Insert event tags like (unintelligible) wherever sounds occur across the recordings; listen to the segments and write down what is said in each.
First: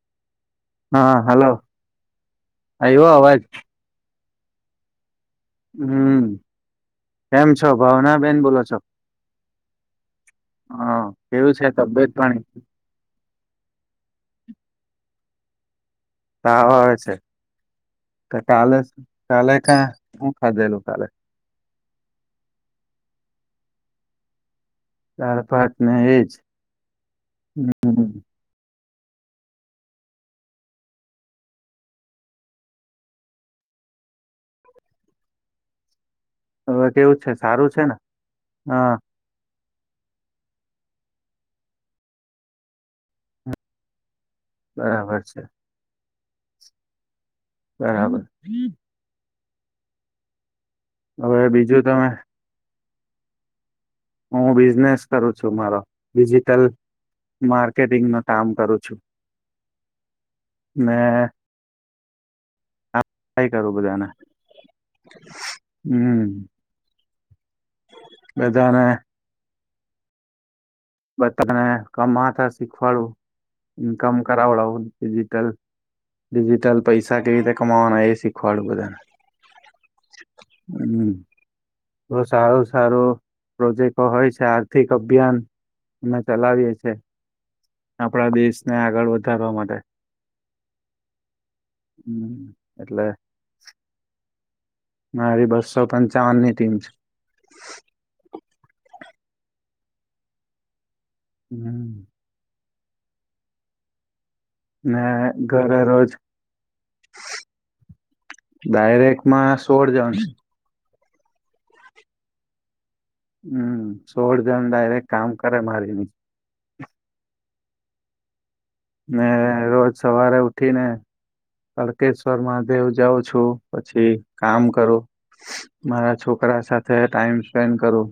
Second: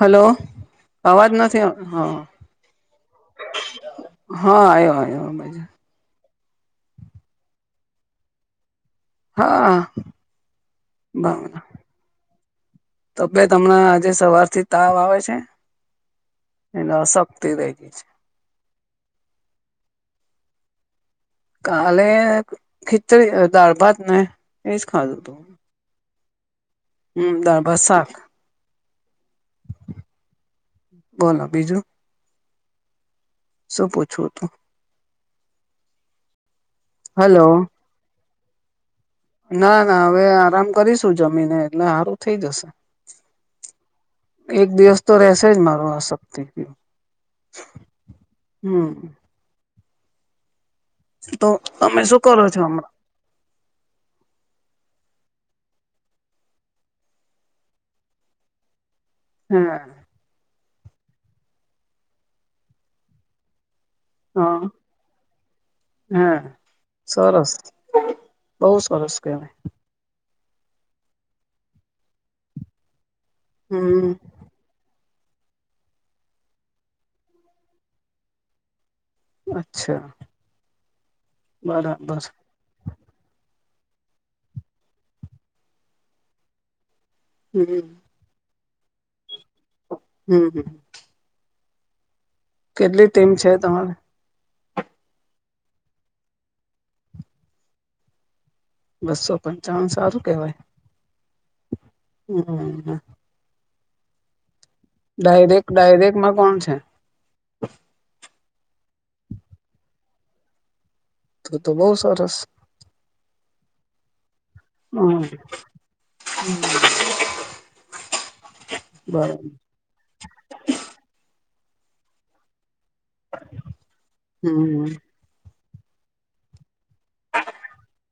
Hello હા અવાજ hello નથી આવતો હ. આવ્યો અવાજ હ આયવો (unintelligible) આયવો. (unintelligible) હમ્મ, કેમ છો? ભાવના બેેન બોલો છો? હા. હા કેવું છે તબિયત પાણી (inaudible) તો પે તમણા આજે સવારથી તાવ આવે છે? તાવ એને આવે છે. અશક્તિ રહી ગઈ છે તો કાલે કાલે ક્યા હજે (unintelligible) લોકોકાલે. (unintelligible) કાલે ખીચડી દાળબાત ને એજ દાળભાત ને એજ! હમ્મ દાળભાત શાક. હમ (unintelligible) બોલો બીજું. શું પૂછવું હતું? હવે કેવું છે? હલો સારું છે ને હા ના ના હવે આરામ કરીશું જમીને એટલે સારું થઈ જશે. હમ્મ. એક દિવસ તો રહેશે જ મારો આ શક્તિું. (unintelligible) બરાબર. હવે તો, બીજું તમે શું કરો છો હમણાં? હું બિઝનેસ કરું છું, મારો ડિજિટલ માર્કેટિંગમાં કામ કરું છું. હા. મે કઈ કરો બધાના હા હે હમ્મ સરસ બઉુ સરસ કેને બધા ને કમતા શીખવાડું હમ ઇન્કમ કરાવડાવું ડિજીટલ ડિજીટલ પૈસા કેવી રીતે કમાવાના એ સીખવાળું બધાને. અચ્છા હમ્મ, બરાબર તો સારું સારું પ્રોજેક્ટો હોય છે. આર્થિક અભિયાન અમે ચલાવીએ છીએ હમ આપણા દેશને આગળ વધારવા માટે. હમ હમ, એટલે કેટલી ટીમ છે? તમારે મારી બસો પંચાવનની ટીમ છે. બસો પંચાવન સારું કેવાય! હમ્મ. (inaudible) ને ડાયરેક્ટ ઘરે રોજ ડાયરેક્ટમાં કોણ છે ડાયરેક્ટમાં સોળ જણ તું તો બોવ સરસ હમ સોળ જણ ડાયરેક્ટ હમ કામ કરે મારી ન (inaudible) ને બરાબર રોજ સવારે ઉઠીને તળકેશ્વર મહાદેવ જાઉ છું પછી કામ હમ કરું મારા છોકરા સા થે ટાઈમ સ્પેન્ડ કરુ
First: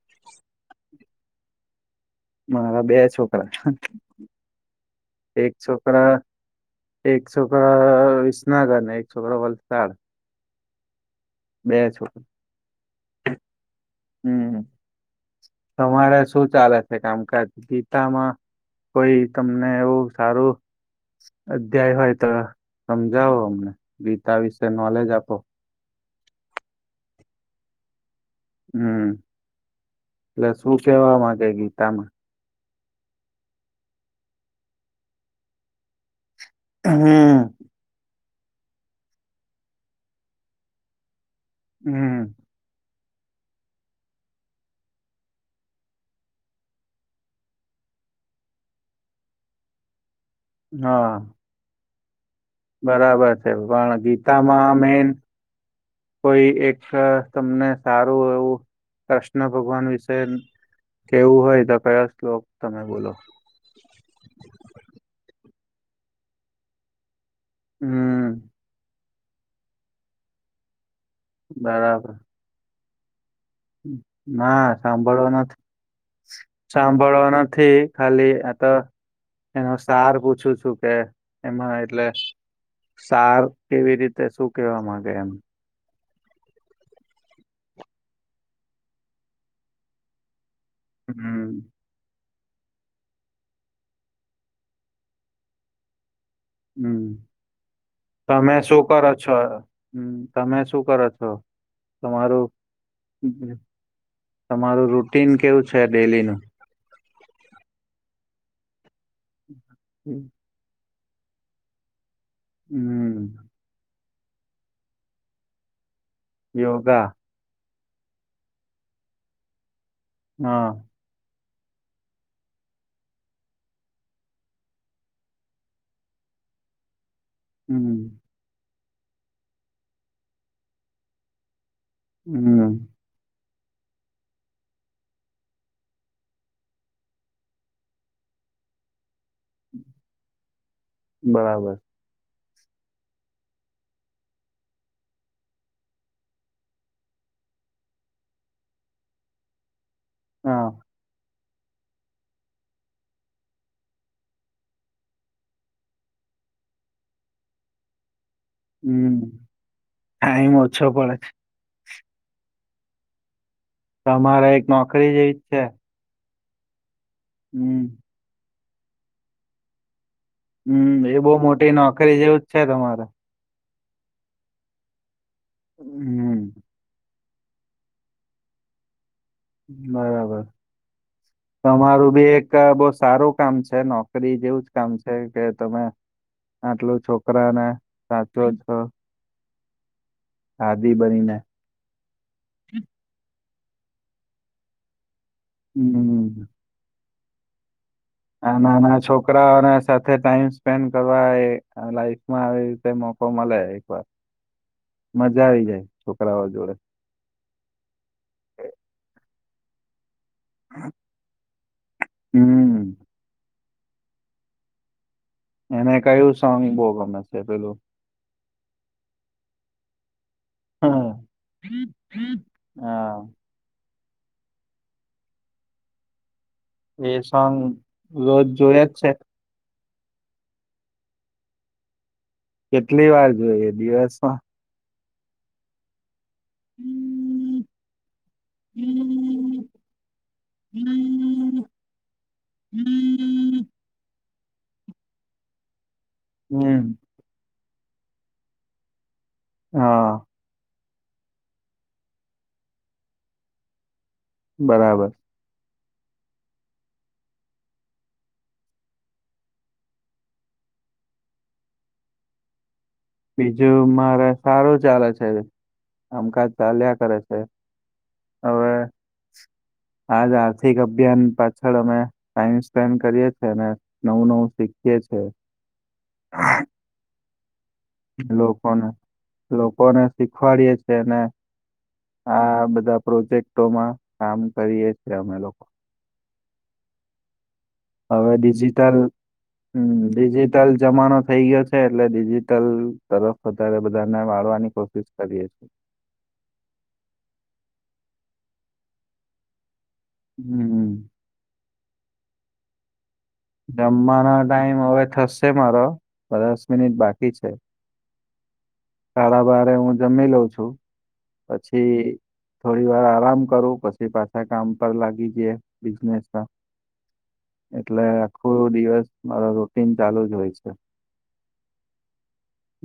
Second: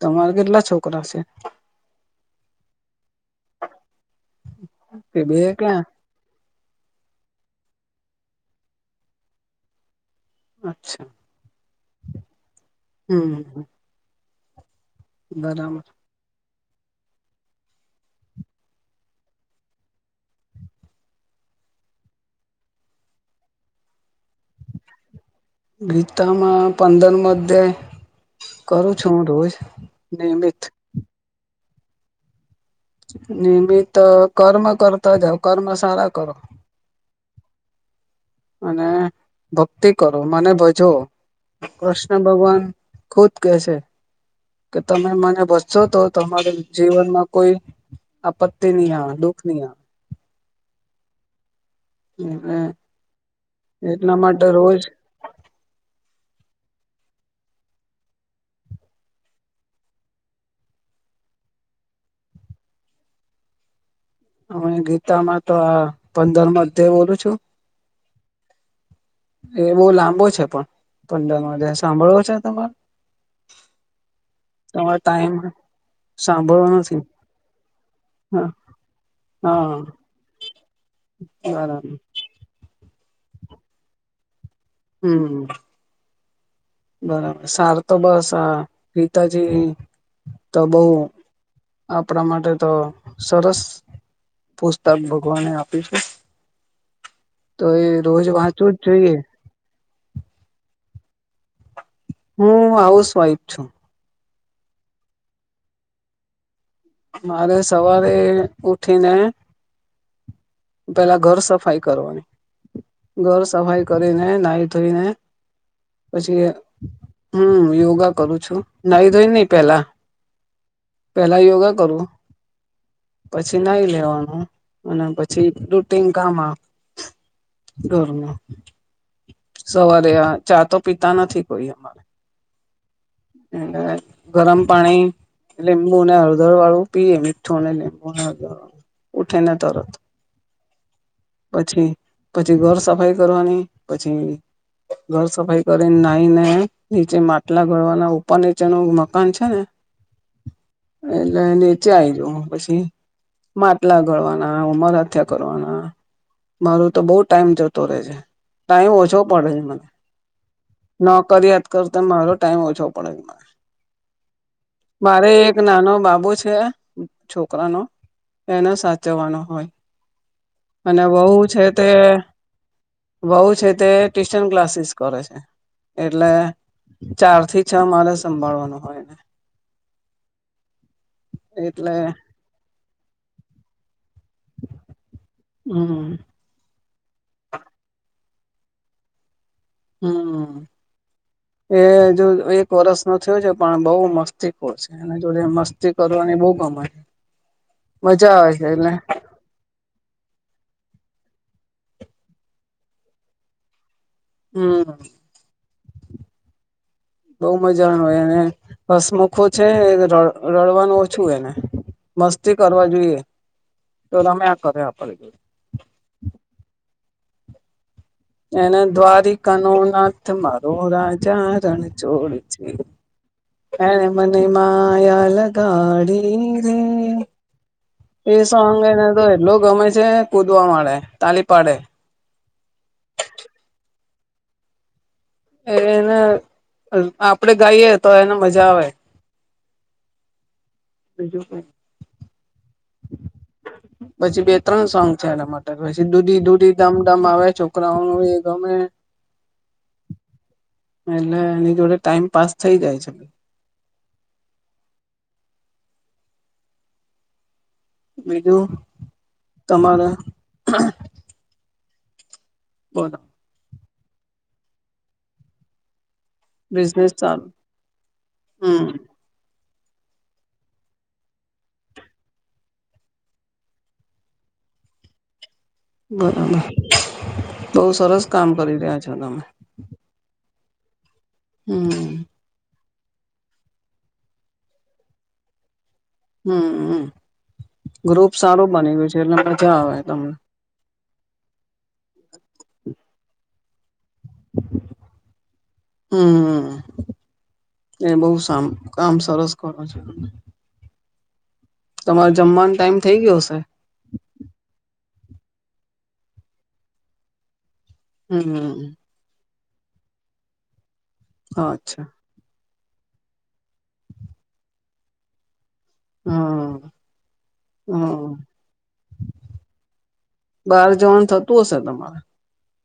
તમારે કેટલા છોકરા છે મારા બે છોકરા કે બે એક ક્યાં છોકર એક છોકડ વિસનગર એક છોકરો વલસાડ અચ્છા. બે છો હમ હમ બરાબર તમારે શું ચાલે છે, કામકાજ ગીતામાં કોઈ તમને એવું સારું અધ્યાય હોય તો સમજાવો અમને ગીતા વિશે નોલેજ આપો ગીતામાં પંદરમ અધયાય હમ એટલે નિયમિત શું કેવા માગે ગીતામાં? નિયતિત કર્મ કરતા જાવ કર્મ સારા કરો હમ. અને ભક્તિ કરો મને ભજવો કૃષ્ણ હમ ભગવાન ખુદ કેસે કે તમે મને બસશો તો તમારે જીવનમાં કોઈ આપત્તે ની આવે દુખ ની આવે હા. આવે બરાબર છે, પણ એટલા માટે ગીતામાં રોજ મેન કોઈ એક તમને સારું એવું કૃષ્ણ ભગવાન વિશે કેવું હોય તો કયા શ્લોક તમે બોલો? હુય ગીતામાં તો આ પંદર મધ્ય બોલું છું. હમ. એ બો લાંબો છે, પણ પંદરમો અધ્યાય બરાબર સાંભળવો છે તમાર? ના સાંભળવા ટાઈમ ન સાંભળવો નથી સાંભળવા નથી ખાલી હા આ ત એનો હા સાર પૂછું છું કે એમાં બરાબર એટલે સાર કેવી રીતે શું કેવા માંગે એમ હમ બરાબર સારતો બસ આ પિતાજી તો બઉ હમ આપણા મા ટે તો સરસ પુસ્તક ભગવાને આપી છે. હમ, તો એ રોજ તમે વાંચવું શું જ કરો જોઈએ છો? હમ, તમે શું કરો? છો. તમારું હું હાઉસવાઈફ છું. તમારું રૂટીન કેવું છે ડેલી નુ? મારે સવારે ઉ (inaudible) પેલા ઘર સફાઈ કરવાની હમ ઘર સફાઈ કરીને નાહી થોઈને પછી યોગા હમ યો ગા કરું છું નાઇ ધોઈ ની પેલા હા. પેલા યોગા કરું પછી નાઈ લેવાનું અને પછી રૂટીન કામા હમ ઘરમાં સવારે આ ચા તો પીતા નથી કોઈ અમા હમ (unintelligible) ગરમ પાણી લીંબુ ને હળદર વાળું પીએ મીઠુંને લીંબુને હળદર વાળું ઉઠીને તરત બરાબર પછી પછી ઘર સફાઈ કરવાની પછી ઘર સફાઈ કરીને નાઈ ને નીચે માટલા ગળવાના અને જેનુ મકાન છે ને હા એ એ નીચે આઈ જવ પછી માટલા ગળવાના ઉમરથયા કરવાના મારો તો બઉુ ટાઇમ જતો રહે છે. ટાઈમ હમ ઓછો પડે છે મન ટાઈમ ઓછો પડે નોકરીયાત કર મારો ટાઈમ ઓછો પડે છે મને તમારે એક નોકરી મારે જેવી જ એક છે નાનો બાબો છે છે છોકરાનો હમ એને સાચવવાનો હોય અને હમ એ બહુ વહુ છે મોટી તે નોકરી જેવું જ છે તમારે વહુ છે તે ટ્યુશન ક્લાસીસ કરે છે એટલે હમ ચાર થી ચા મારે સંભાળવાનું હોય. બરાબર એટલે તમારું બી એક બવ સારું કામ છે ન કરી જેવું જ કામ છે કે તમે હમ આટલું છોકરાને સાચો છો. દાદી બનીને હમ એ જો એક વરષ નો થયો છે. પણ બઉ મસ્તીખોર છે એના જોડે મસ્તી કરવાની હમ બવ ગમ. આ નાના છોકરાઓને સાથે ટાઈમ સ્પેન્ડ કરવા એ આ લાઈફમાં આવી રીતે મોકો મલે એક વાર હમ મજા આવી જાય. છોકરાઓ જોડે‌. બઉ મજા આવે અને હસમુખો છે એ ર રડવાનું ઓછું એને મસ્તી કરવા હમ જોઈએ. તો રમ્યા કરે આપડી જોડ. એને કયું સોંગ બહુ ગમે છે પેલું એને દ્વારિકનો ના રો રાજા રણ છોડ છે હા એણે મને માયા લ એ ગાડી સોંગ એ રોજ સંગ જોય જ એને છે તો એટલો ગમે છે કુદવા ે તલીિપાડે કેટલી વાર જોઈએ દિવસમાં એને આપડે ગાઈએ તો એને મજા આવે બીજું હમ કઈ હમ પછી બે ત્રણ સોંગ છે એના માટે પછી દૂધી દૂધી ધામધામ આવે છે ઉન એ તોમે હા એટલે એની જોડે ટાઈમ પાસ થઈ જાય છે બરાબર બીજું તમારે બોલો બીજું મારે સારું ચાલે છે આમ કજ ચાલ્યા બિઝનેસ કરે છે ચાલુ હવે હમ આજ આર્થિક અભિયાન પાછળ અમે ટાઈમ સ્પેન્ડ કરીએ છેીએ અને નવું નવું શીખીએ છે બરાબર બહુ સરસ કામ કરી લોકોને રહ્યા છો તમે લોકોને શીખવાડીયે છે ને હમ આ બધા પ્રોજેક્ટોમાં કામ કરીએ છ છેએ અમે લોકો હા હા હવે, ડિજિટલ મજા હ આવે તમને ડિજિટલ જમાનો થઈ ગયો છે, એટલે ડિજિટલ તરફ અતારે બ વાળવાની કોશિશ, કરીએએ હમ એ બહુ સા કામ સરસ કરો છો. હમ તમારે જમવાનું ટાઈમ થઈ ગયો હશે જમવાનો ટાઈમ, હવે થશે મારો દસ મિનિટ બાકી છે. હમ્મ હુ જમી, લઉ છું અચ્છા પછી થોડી વાર આરામ કરુ પછી પાછા કામ પર લાગી જે બને હમ એટલે હમ થોડો દિવસ મારો રૂટીન ચાલુ જ હોય છે. બહાર જવાનું થતું હશે તમારે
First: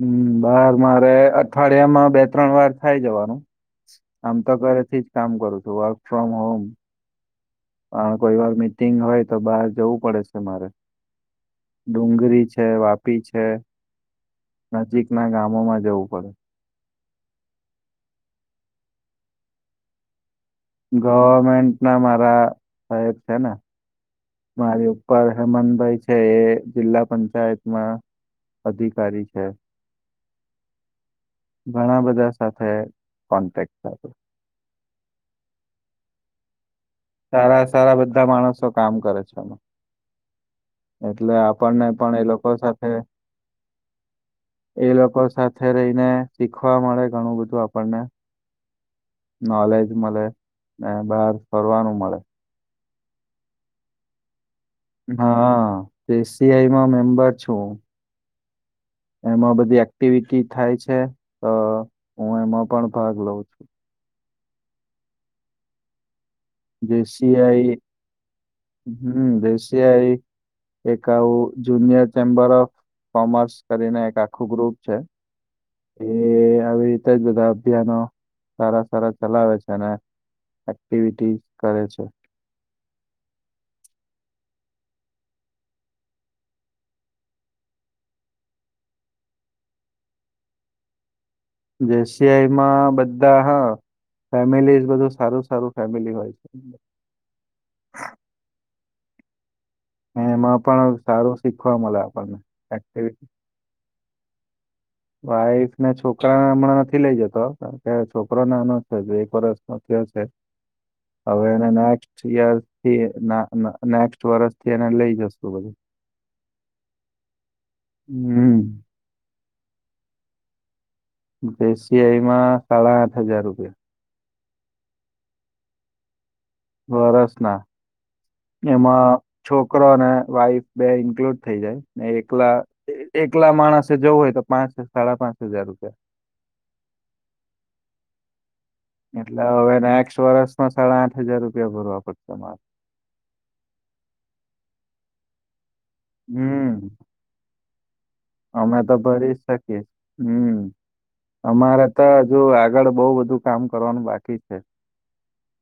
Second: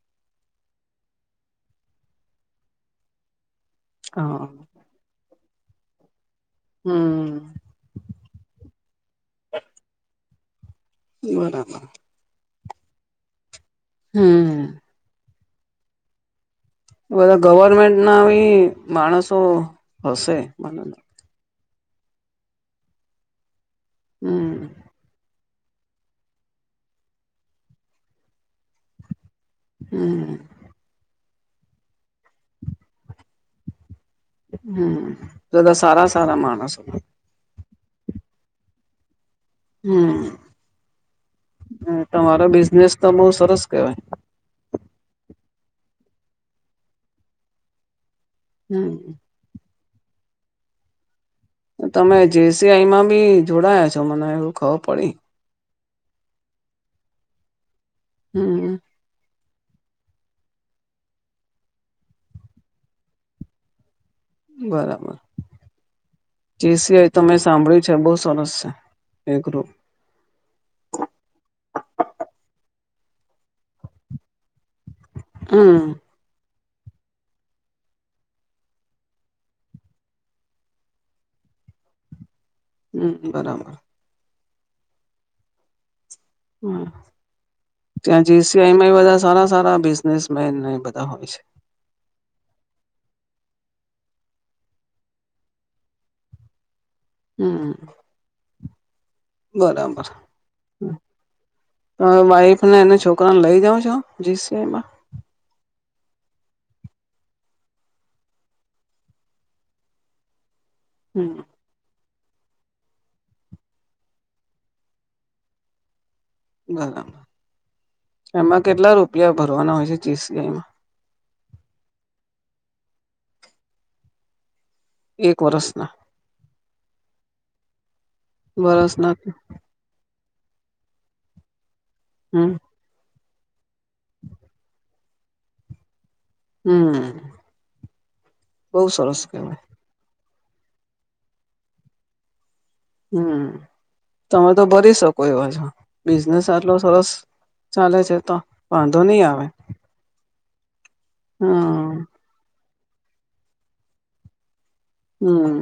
હમ, બાર મારે અઠવાડિયા માં બે ત્રણ વાર થાય જવાનુ આમ હા તો ઘરેથી જ કામ કરું છુ, વર્ક ફ્રોમ હોમ હમ પણ કોઈ વાર મીટિગ હોય. તો બહાર જવું પડે છે મારે બરાબર ડુંગરી છે. વાપી છે, હમ નજીકના ગામોમાં જવું પડે બધા ગવર્મેન્ટના બ માણસો હશે મને લાગે. ગવર્મેન્ટ ના મારા સહેગ છેને, હમ મારી ઉપર હેમનભાઈ છે, એ જિલ્લા પંચાયતમાં અધિકારી છે. હમ્મ ઘણા બધા સાથે, કોન્ટેક્ટ હમ, એદ સારા સારા માણસ સારા સારા બધા માણસો કામ કરે છે. આમાં હમ્મ એટલે આપણને, પણ એ લોકો સાથે તો બહુ સરસ કેવાય એ લોકો સાથે. સાથે રહીને, શીખવા મળે ઘણુ બધું આપણને હમ્મ મળ એ બાર તમે જેસીઆઈમા બી જોડાયા છો, મને એવું ખબર પડી હા, એસીઆઈમા મેમ્બર છુ. હમ્મ એમાં બધી એક્ટિવિટી થાય છે, તો હુ એમાં પણ ભાગ લઉ છુ. બરાબર જી સિવાય, તો મેમે જેસીઆઈ સાંભળ્યું છે, બહ સોનુ હમ દશિયાઈ, એક આવું જુનિયર ચેમ્બર ઓફ કોમર્સ કરીને એક આખું ગ્રુપ છે. હમ એ આવી રીતે જ બધા અભિયાનો સારા સારા ચલાવે છે, અને એક્ટિવિટીઝ કરે છે. હમ, બરાબર હમ્મ ત્યા જે સઆ બધા સારા સારા બિઝનેસમેન બધા હોય, છે. જે સઆઈમા બધા હા ફેમિલી બધું સારુ સારુ ફેમિલી હોય છે. હમ્મ બરાબર ને એમાં પણ સારું શીખવા મળે તમે આપણને. વાઈફને એને એક્ટિવિટી છોકરાને લઈ જાાવ છો જી. સેમા વાઈફ ને છોકરા હમણા નથી, લઇ જતો કે છોકરો ના ન એક વરષ હમ હવે એને થીને વર્ષથી એને લઈ જશુ. બરાબર એમા હમ્મ કેટલા રૂપિયા ભરવાના હોય છે, ચી સઈમા દેશિયાઈમાં સાડા આઠ હજાર રૂપિયા એક વરસ ના વરસના. વરસના એમાં છોકરો ને વાઈફ બે ઇન્ક્લુડ થઈ જાય, ને હમ એકલા એકલા માણસે જવું હોય, તો પાંચ સાડા પાંચ હજાર રૂપિયા. હમ. બહુ સરસ એટલે કેવાય હવે નેક્સ્ટ વરસમાં સાડા આઠ હજાર રૂપિયા ભરવા પડશે તમારે. હમ, તમે તો ભરી શકો એવા છો. બિઝનેસ આટલો હમ સરસ ચાલે છે તો અમે તો વાંધો નહી ભરી આવે શકીએ. અમારે હમ તો હજુ આ આગળ બઉ બધું કામ કરવાનું બાકી છે. હમ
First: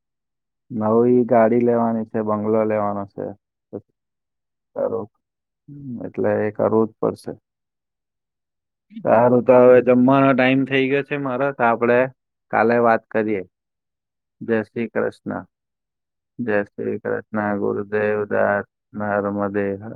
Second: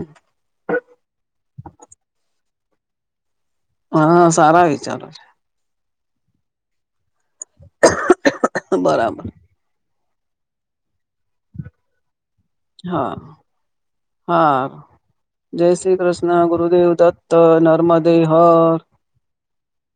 નવી ગાડી લેવાની છે, બંગલો લેવાનો છે. હા, સારા વિચારો સારું છે. એટલે એ કરવું જ પડશે. છે બરાબર સારું તો હવે જમવાનો ટાઈમ થઇ ગયો છે મારે, તો આપડે કાલે વાત હા કરીએ. જે હા શ્રી કૃષ્ણ. જય શ્રી કૃષ્ણ જે ગુરુદેવ શ્રી દત્ત કૃષ્ણ નર્મદે ગુરુદેવદત્ત. હર નર્મદે હર.